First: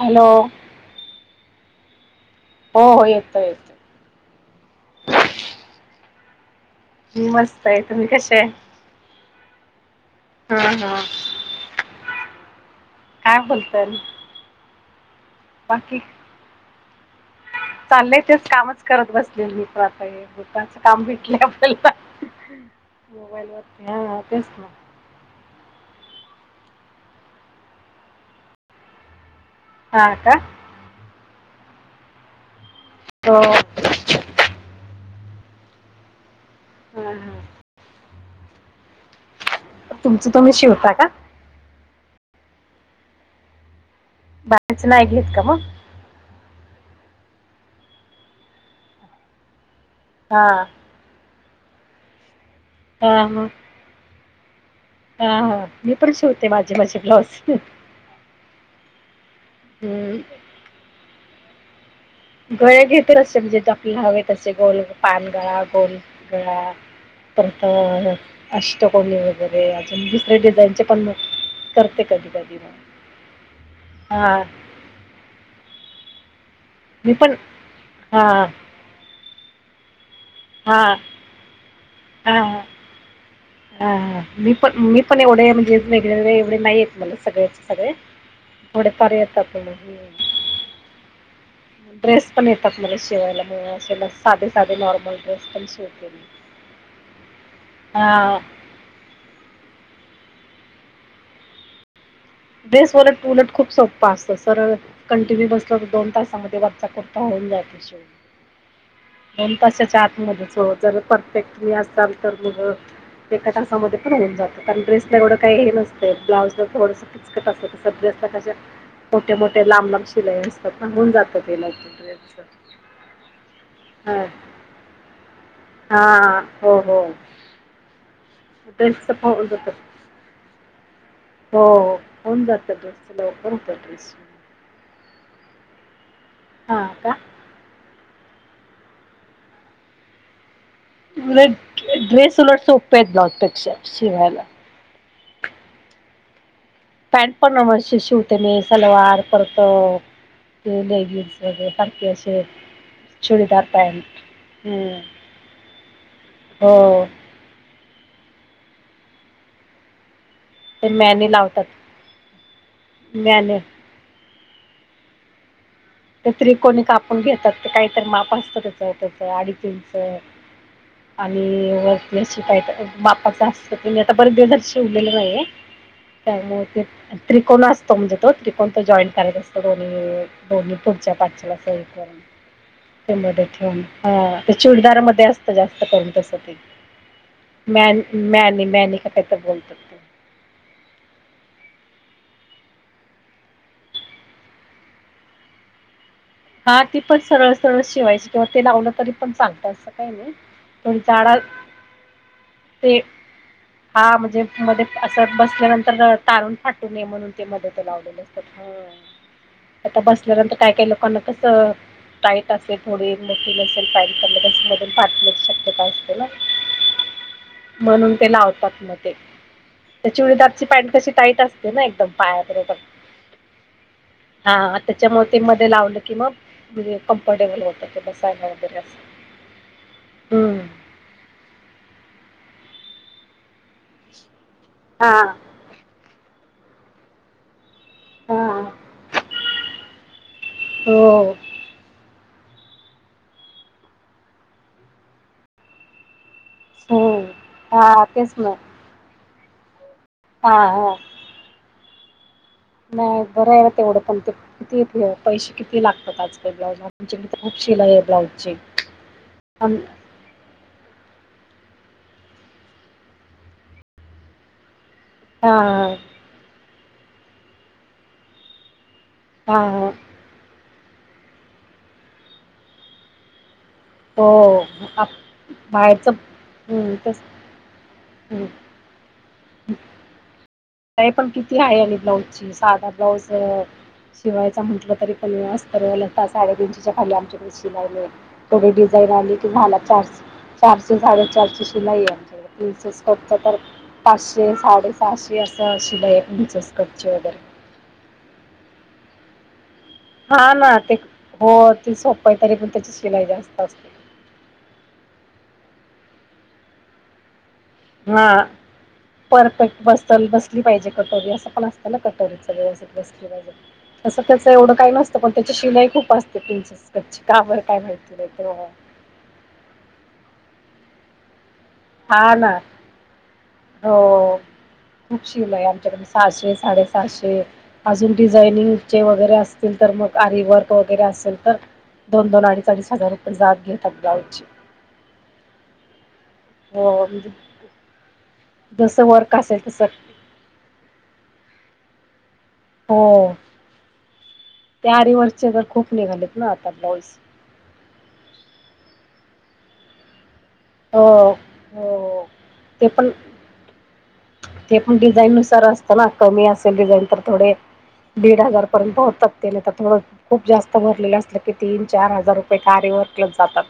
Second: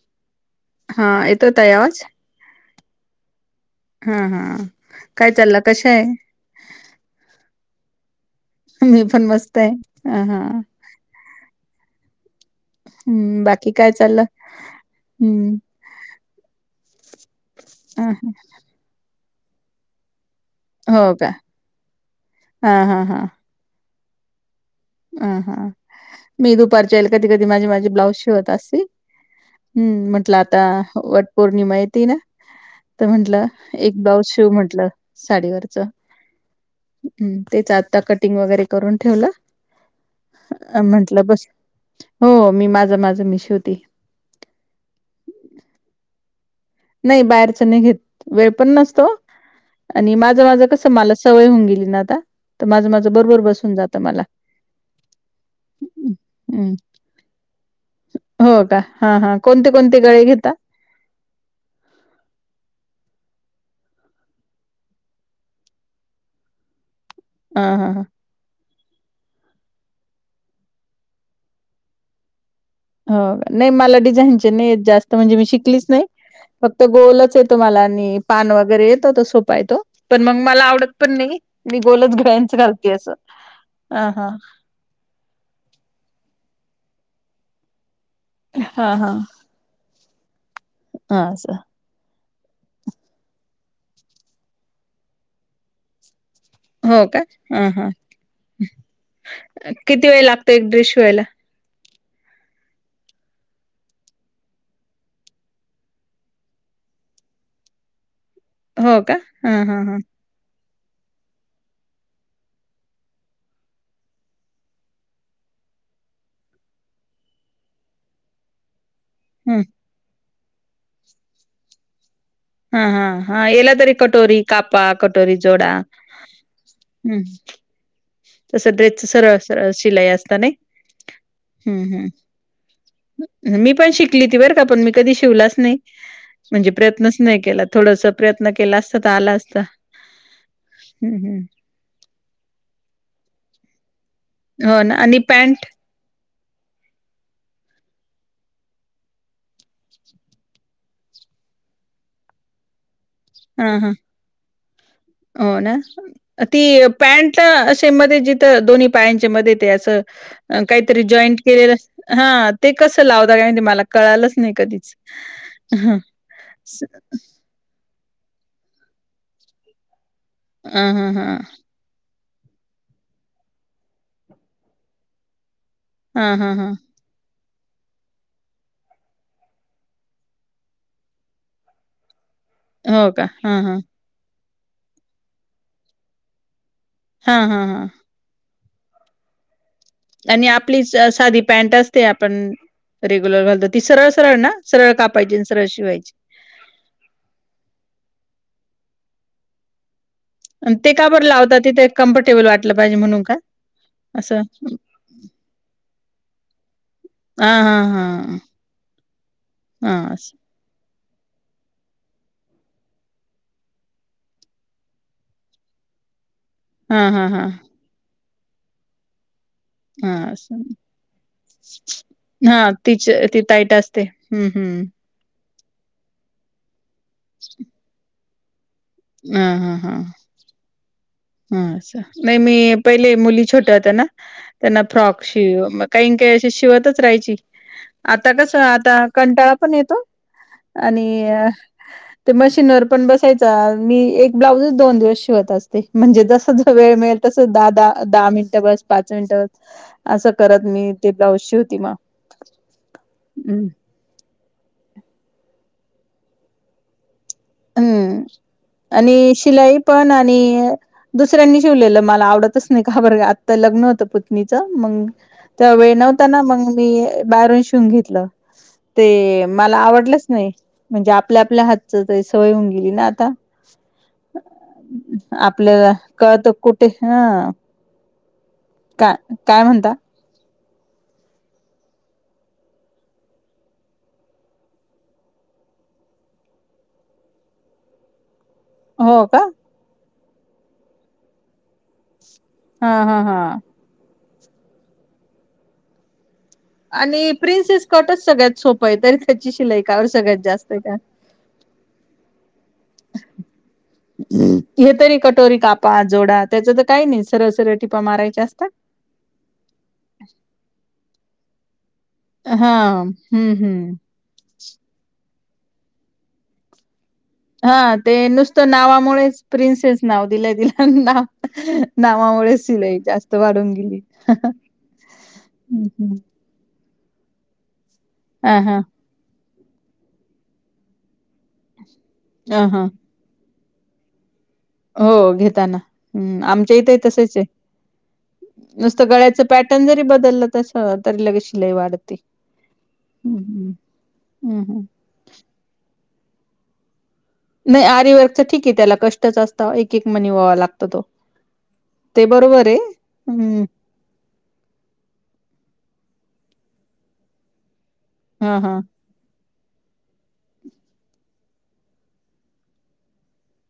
Hello तयाच. हो हो येतो येत हा हा काय चालला कशा आहे ताई तुम्ही कसे आहे. मी पण मसत हाय हम हा काय हम्म बाकी बोलताय काय चाललं हम्म बाकी अ चालले तेच कामच करत बसते त आहे दुपार च काम हो का भेटलय अहं अहं आपल्याला हा मोबाईलवर. या तेच ना. अ हा. मी दुपारच्याईल कधी कधी माझी माझी ब्लाउज शिवत असे हम्म हा म्हटलं का आता वट पौर्णिमा येते ना. तर हो म्हंटलं हा एक ब्लाऊज शिव म्हंटलं साडीवरच. [inaudible] हा हम्म. तेच आता कटिंग वगैरे करून ठेवलं. तुमच तुम्ही अ, शिवता का? म्हंटलं बस हो. मी माझं माझं मी शिवती. बाच नाहीलीेत का म नाही बाहेरच नाही घेत. वेळ पण नसतो. [inaudible] आणि माझं हा माझं कसं मला सवय होऊन गेली ना आता, तर माझं हा माझं बरोबर हा बसून जातं मला. हा हा. मी पण हं शिवते माझे हं. माझे ब्लाऊज. हो का हा हा कोणते कोणते हम्म गळे घेता? गळा घेतो असस म्हणजे ज आपल्याला हवे ते गोल, पान गळा, गोल गळा. परत हां, हां, हां. अ टकोली वगैरे अजून दुसरे डिझाईनचे पण म करते कधी कधी म हो. नाही मला डिझाईनचे नाही जास्त म्हणजे मी शिकलीच नाही. फक्त मी पण गोलच येतो मला आणि हां पान वगैरे येतं त सोपा येतो. पण मग मला आवडत हां पण नाही. मी गोलच घडंच घालते असं. हां, हा. हां. मी पण मी पण एवढे म्हणजे वेगळे नाही येत मला सगळ्याचे सगळे थोडे हां, हां. पर्यायत आपण हां असं. ड्रेस पण येतात मला शिवायला. म असे म साधे साधे नॉर्मल ड्रेस पण शिवते मी. हो का. हा हा. हां किती वेळ लागतो एक ड्रेस शिवायला? ड्रेस उलट उलट खूप सोपं असत सरळ कंटिन्यू बसलं, तर दोन तासामध्ये वरचा कुर्ता हो हो का? [inaudible] दोन हां, हां, हां. तासाच्या आतमध्ये च. जर परफेक्ट मी असाल तर मग एका तासामध्ये पण होऊन जातं कारण ड्रेसला एवढं काही हे नसत, ब्लाउज ला थोडस किचकट अस ड्रेसला कस मोठे हं. मोठे लांब लांब लय असतात थांबबून जात ते लई हा हा हा. एला तरी कटोरी कापा कटोरी जोडा. हां हो हो हम्म. तस ड्रेसच ड्रेसचं फ सरळ होऊन सरळ जातं शिलाई असत ने. हो हो. होऊन जातं. ड्रेसचं लवकर मी होतं पण ड्रेस शिकली त बर का, पण मी कधी शिवलाच नाही म्हणजे हां का प्रयत्नच नाही केला तस प्रयत्न केला असता, तर आला असता. हं उलट ड्रेस उलट सोपे आहेत ब्लाउज पेक्षा. हो ना आणि पॅन्ट? पॅन्ट पण न वर्ष शिवते मी सलवार परत अ त लेगस वगैरे सारखे अस अस [inaudible] हा हा [inaudible] हो ना ती हो पॅन्ट असे मध्ये दोन्ही पायांच्या म ते अस [inaudible] ते काहीतरी मॅने जॉईंट लावतात केलेलं हा ते कसं लावत मॅने काुमला कळालंच [inaudible] नाही कधीच ह ते त्रिकोणी कापून घेतात ते काहीत माप असतं त्याच त्याच अडीचीं [inaudible] [inaudible] तर हा हा हा आणि वर [inaudible] शी काय बाप्पाचं हत त्यांनी आता बरग दर् शवलेलं नाही [inaudible] हा हा त्यामुळे हा ते त्रिकोण असतो म्हणजे तो त्रिकोण त जॉईंट करायचा असतो दोन्ही दोन्ही पुढच्या पाठच्याला सई करून हो ते का मद हा हा ठेन ह [inaudible] चिडदार मध्ये असत जास्त करून तस ते हा हा [inaudible] हा मॅनी का तर बोलतात [inaudible] आणि आपलीच साधी पॅन्ट असते आपण रेग्युलर घालतो ती सरळ सरळ ना सरळ कापायची आणि सरळ शिवायची हा ती पण सरळ सरळ शिवायची किंवा ते लावलं तरी पण चालत अस ते का बरं लावता तिथे कम्फर्टेबल वाटलं ते पाहिजे म्हणून का हा असं म्हणजे मध्ये असं बसल्यानंतर तारून फाटू नये म्हणून ते हा मदे हा त हा लावलेले असत आता हा बसल्यानंतर काय काय ल अससं टाईट असेल थोडी मोठी नसेल पँट तर मधून पाठण्याची शक्यता असते ना हा हा हा म्हणून ते लावतात म ते हा असं. चुडीदारची पँट अशी टाईट असते ना एकदम हा पायात तिच ती टाईट असते हम्म हा ह हम्म त्याच्यामुळ मती मध्ये लावलं कि म म्हजे कम्फर्टेबल होतं ते बय ह हा हा हा नाही मी पहिले मुली छोट त्यांना हा फ्रॉक शिव का काही अ शिवतच राहाची आता कसं हा आता कंटाळा पण येतो. आणि हो. ते मशीनवर पण बसायच मी एक ब्लाउजच दोन दिवस शिवत असते म्हणजे जसं वेळ मिळेल तसं दा हम्म हा दहा दहा तेच ना मिनिट बस पाच मिनिट बस असं हा करत मी हा ते ब्लाऊज शेवती मग नाही बरं आहे ना तेवढं पण ते किती पैसे किती लागतात आजकाल ब्लाउज तर खूप शिलाई आहे हम्म ब्लाउजची आणि आम शिलाई पण आणि दु दुसऱ्यांनी शिवलेलं मला आवडतंच नाही का बर आत्ता लग्न होतं पुत्नीचं मग हा त्या वेळ नव्हता ना मग मी बाहेरून शिवून घेतलं ते हा मला हा आवडलंच नाही म्हणजे आपल्या आपल्या हातचं सवय होऊन गेली ना आता हो आपल्याला बाहेरच कळतं कुठे हम्म तेच हं हम्म का काय म्हणता? पण किती आहे आ ब्लाऊज ची साधा ब्लाऊज शिवायचा म्हटलं तरी पण अस्तर वालं ता साडे तीनशेच्या खाली आमच्याकडे शिलावले थोडी डिझाईन हो आले का की झाला. चारश चारशे साडेचारशे शिलाई आमक हा प्रिंसेस हा हा कटचं तर पाचशे साडेसहाशे असं शिलाइयं आणि प्रिन्सेस कटच सगळ्यात सोपं आहे तरी त्याची शिलाई कावर सगळ्यात हा ना जास्त आहे ते का हो ते सोपं आहे. तरी पण त्याची शिलाई जास्त असते. हे तरी कटोरी कापा जोडा. त्याच तर काही नाहीच हां परफेक्ट बसल बसली पाहिजे कटोरी असं पण असत. कटोरी हा व्यवस्थित हम्म हम्म तसं त्याच एवढं काही नसतं पण त्याची शिलाई खूप असते. प्रिंसेसची हां ते नुसतं नावामुळेच प्रिंन्सेस नाव दिलंय तिला नाव नावा हा मुळे ना शिलाई जास्त वाढून हो गेली ह खूप शिलाई आहे. आमच्याकडे सहाशे साडे ते अजून हा ह डिझायनिंगचे वगैरे असतील तर मग आरीवर्क वगैरे असेल तर दोन दोन हा अडीच हा. अडीच हजार रुपये जात घेतात. ब्लाऊजचे हो घेताना हम् आमच्या इथं हो आहे म्हणजे तसेच आहे. जसं नुसतं वर्क गळ्याच असेल तसं पॅटर्न जरी बदललं तसं तरी लगे शिलाई वाढत हो हम्म हम्म. त्या आरीवर्क चे तर खूप निघालेत ना आता ब्लाऊज नाही आरी वर्कच ठीक आहे त्याला कष्टच असता एक एक मनी ओवा लागतो तो हो हो ते बरोबर ते पण आहे. ते पण डिझाईन नुसार असतं कमी असेल डिझाईन तर थोडे दीड हा हजार हा पर्यंत होतात. त्या तर थोडं खूप जास्त भरलेलं असलं की तीन चार हजार रुपये तर आरी वर्कलाच जातात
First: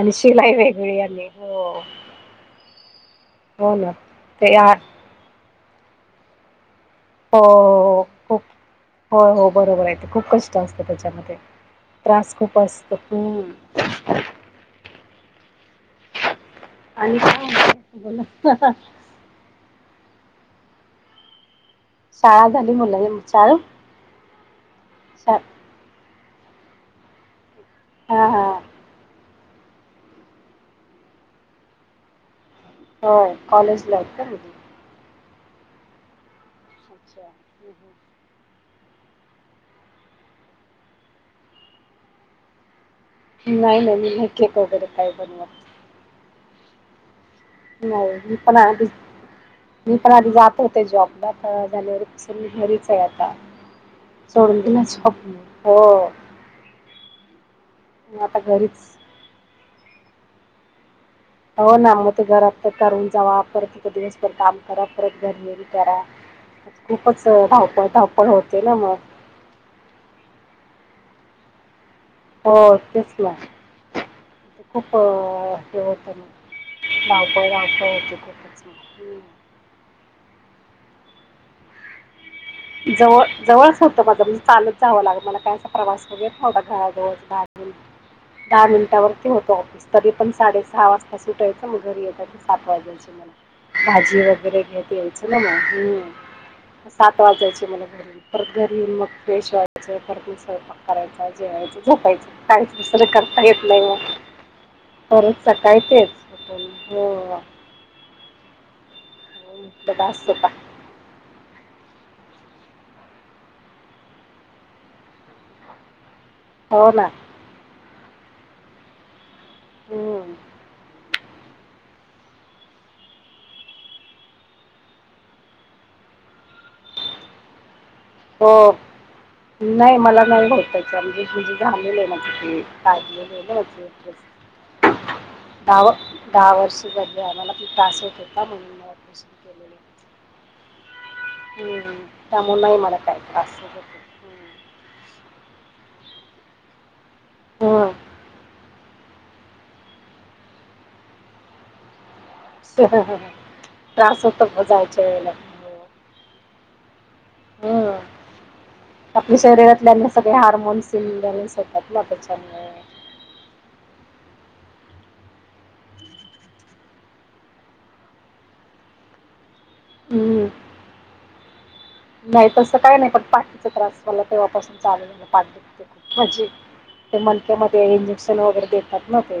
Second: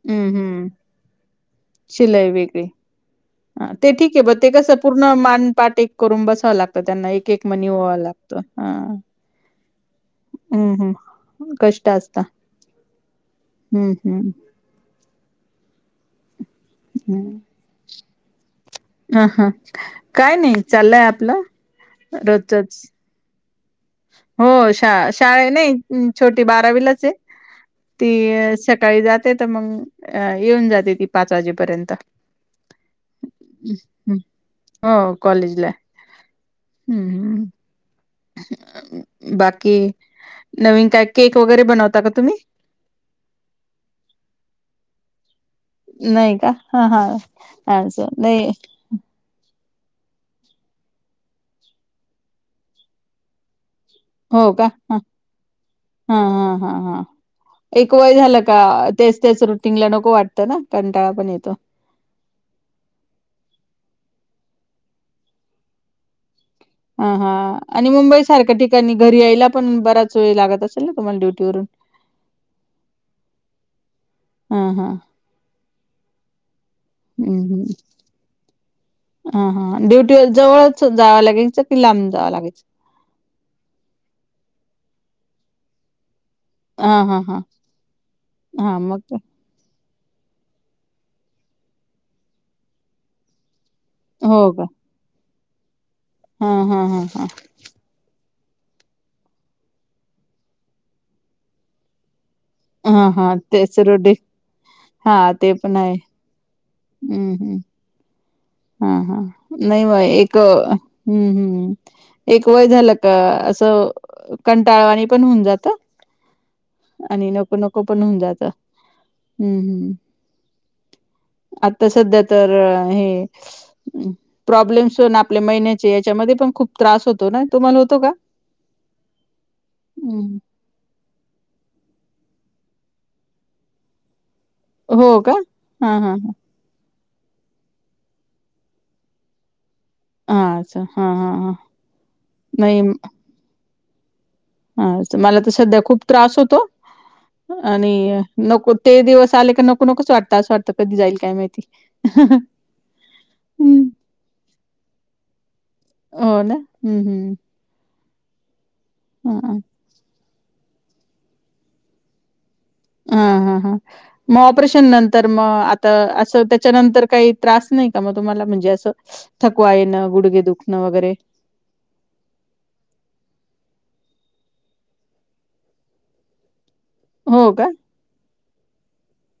आणि हम्म शिलाई हम्म वेगळी आली. शिलाई वेगळी ह हो ते ना ठीक आहे बघ ते आ कस पूर्ण मानपाठ एक करून बसावं लागतं तर त्यांना एक एक मनी व्हावं हो लागतं खूप हा हो हो बरोबर आहे खूप कष्ट अ,, हम्म सतं त्याच्यामध्ये हम्म कष्ट असता त्रास खूप असतो खू हम्म हम्म आणि काय बला अ हा काय नाही चाललंय आपलं शळा झाली रोजचच मुला शळ हो शा शाळा नाही छोटी बारावीलाच ती हा हा सकाळी जाते तर मग अ येऊन जाते ती पाच वाजेपर्यंत होय कॉलेजला आहेत का मुली हो कॉलेजला अच्छा हम्म हम् हम बाकी नवीन काय केक वगैरे बनवता का तुम्ही नाही नाही मी नाही केक वगैरे काय बनव नाही का हा हा हप अस नाही ना मी पण आधी जात होते जॉबला तर झाल्यावर मी घरीच आहे आता हो चडून त का हा नाचप हा हा ह हा एक वय मी आता झालं का घरीच तेच त्याच रुटिंगला नक वाटत ना पण येतो हो ना मग ते घरात तर करून जाव परत ति दिवस काम करा परत घरनेरी करा हा खूपच हा धावपळ आणि मुंबई धावपळ सारख्या होते ना ठिकाणी मग घरी यायला पण बराच वेळ लागत असेल तुमला ्यटीवरून हो तेच ना हा हा खूप हे होत रावप हम्म राप उतेत हा हा ड्युटी जवळच जावं लागेलं कि लांब जावं लागेल जवळ जवळच होतं माझ म्हणजे चालत जावं लाग मला काय अस प्रवास थोडा हा घराजव हा हा दहा मि दहा हा मग मिनिटावरती होत ऑफिस तरी पण साडे सहा वाजता सुटायचं मग घरी येत सात वाज्याची मला. भाजी हो वगैरे का घेत यायचं ना मग हा हा हा वाज जायची मला घर परत घरी मग फ्रेश व्हायच परत म स्वपाक करायचा जेवायच झोपायच काहीचसर हा हा करता येत तेच नाही रोटी हा पर ते पण सकाळी आहे तेच हम्म होभूळा हम्म हा हा नाही म एक होता हम्म हम्म एक वय झालं का असं कंटाळवाणी पण होऊन जात हो ना आणि नको नको पण होऊन जात हम्म हम्म आता सध्या तर हे प्रॉब्लेम आप महिन्या याच्यामध्ये पण खूप त्रास होतो ना तम हो नाही मला हम्म. नाही भटयचं म्हणजे म्हजे झा म्हण काज हो का हा हा हा ब आमला खू त्रास होत होता म्हणून म ऑपरेशन केले अच्छा हा हा हा ह त्यामनय माला काय क अस हा मला तर सध्या खूप त्रास होतो हम्म. आणि नको ते दिवस आले क नको नकच वाटतं असं वाटतं कधी जाईल काय माहिती हं. त्रास होत म जायच हो ना हम्म हम्म आपल्या शरीरातल्या सगळे हार्मोन्स होतात त्याच्यामुळे हम हम हा मग ऑपरेशन नंतर मग आता असं त्याच्यानंतर काही त्रास नाही का मग तुम्हाला म्हणजे असं थकवा येणं गुडगे हम्म. दुखणं वगैरे नाही तसं काय नाही पण पाठीचा त्रास मला तेव्हापासून चालू पाठ दते खूपजी ते हो मनक्या का मध्ये इंजेक्शन वगैरे देतात ना ते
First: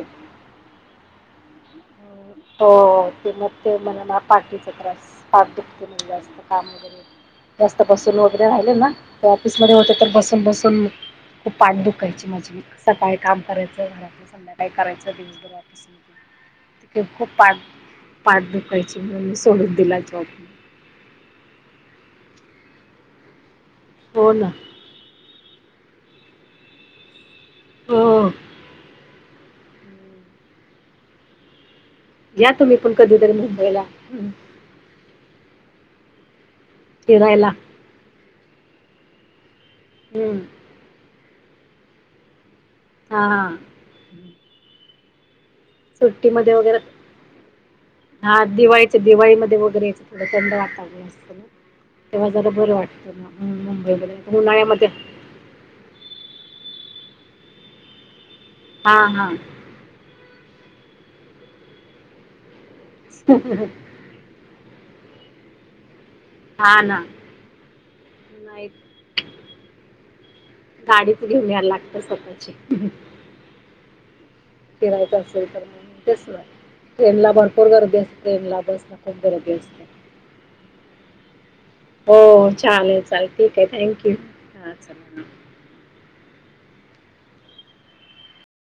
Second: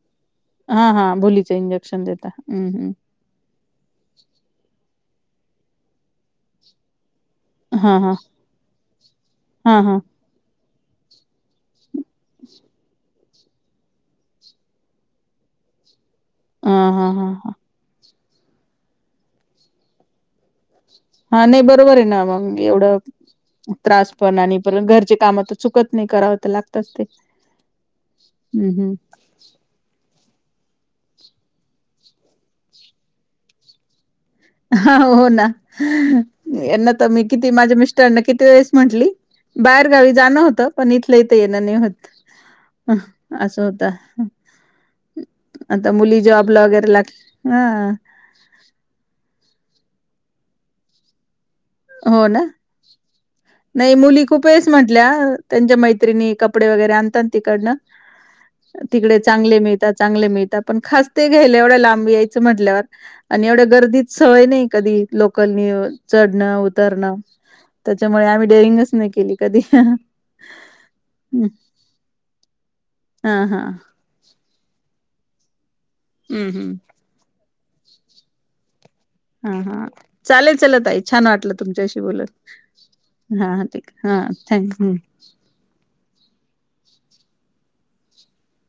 हा हा भुलीचं इंजेक्शन देता हम्म हो हम्म ते मग ते मला ना पाठीचा त्रास पाठ दुखते नाही जास्त कामगैे जास्त हा हा बसून वगैरे राहिले ना तर ऑफिस मध्ये हा होते हा तर बसून बसून खूप पाठबुक बकायची माझी असंकाळी काम करायचं घरातलं संध्याकाळी करायचं हा दिवसभराातपासून त हा हा खूप पा हा पाठ दुखयची म्हणून मी सोडून दिला जॉब हा नाही बरोबर आहे ना मग एवढं त्रास हो पण ना आणि पण घरचे काम चुकत नाही करावं तर लागतच ते हो हम्म हम् घ्या तुम्ही पण कधीतरी मुंबईला हा हो ना यांना तर मी फिरायला किती माझ्या मिस्टरन किती तेळेस म्हंटली बाहेरगावी जाणं होत पण इथलं इथ येणं नाही होत ह हा असं होत सुट्टीमध्ये वगैरे हा हा दिवाळीच्या दिवाळीमध्ये वगरे थो थंड वाा असत हो ना नाही मुली खूपेच उन्हाळ्यामध्ये म्हटल्या त्यांच्या मैत्रिणी कपडे वगैरे आणत तिकडन हा तिकडे हा चांगले मिळतात चांगले मिळतात पण खास ते घ्यायला एवढ्या लांब यायचं म्हटल्यावर आणि एवढ्या गर्दीत सवय नाही कधी लोकलनी चढ हा ना तरण त्याच्यामुळे आम्ही डेरिंगच नाही केली कधी गाडीच घेऊन याला लागत स्वतःची हा हा फिरायचं असेल तर तेच हम्म हम्म ट्रेनला भरपूर गर्दी असेल ट्रेनला बस हा हा चालेल चल त आई छान वाटलं तुमच्याशी बोलत चाल हा ठीक हा आहे थँक यू हा थँक हं.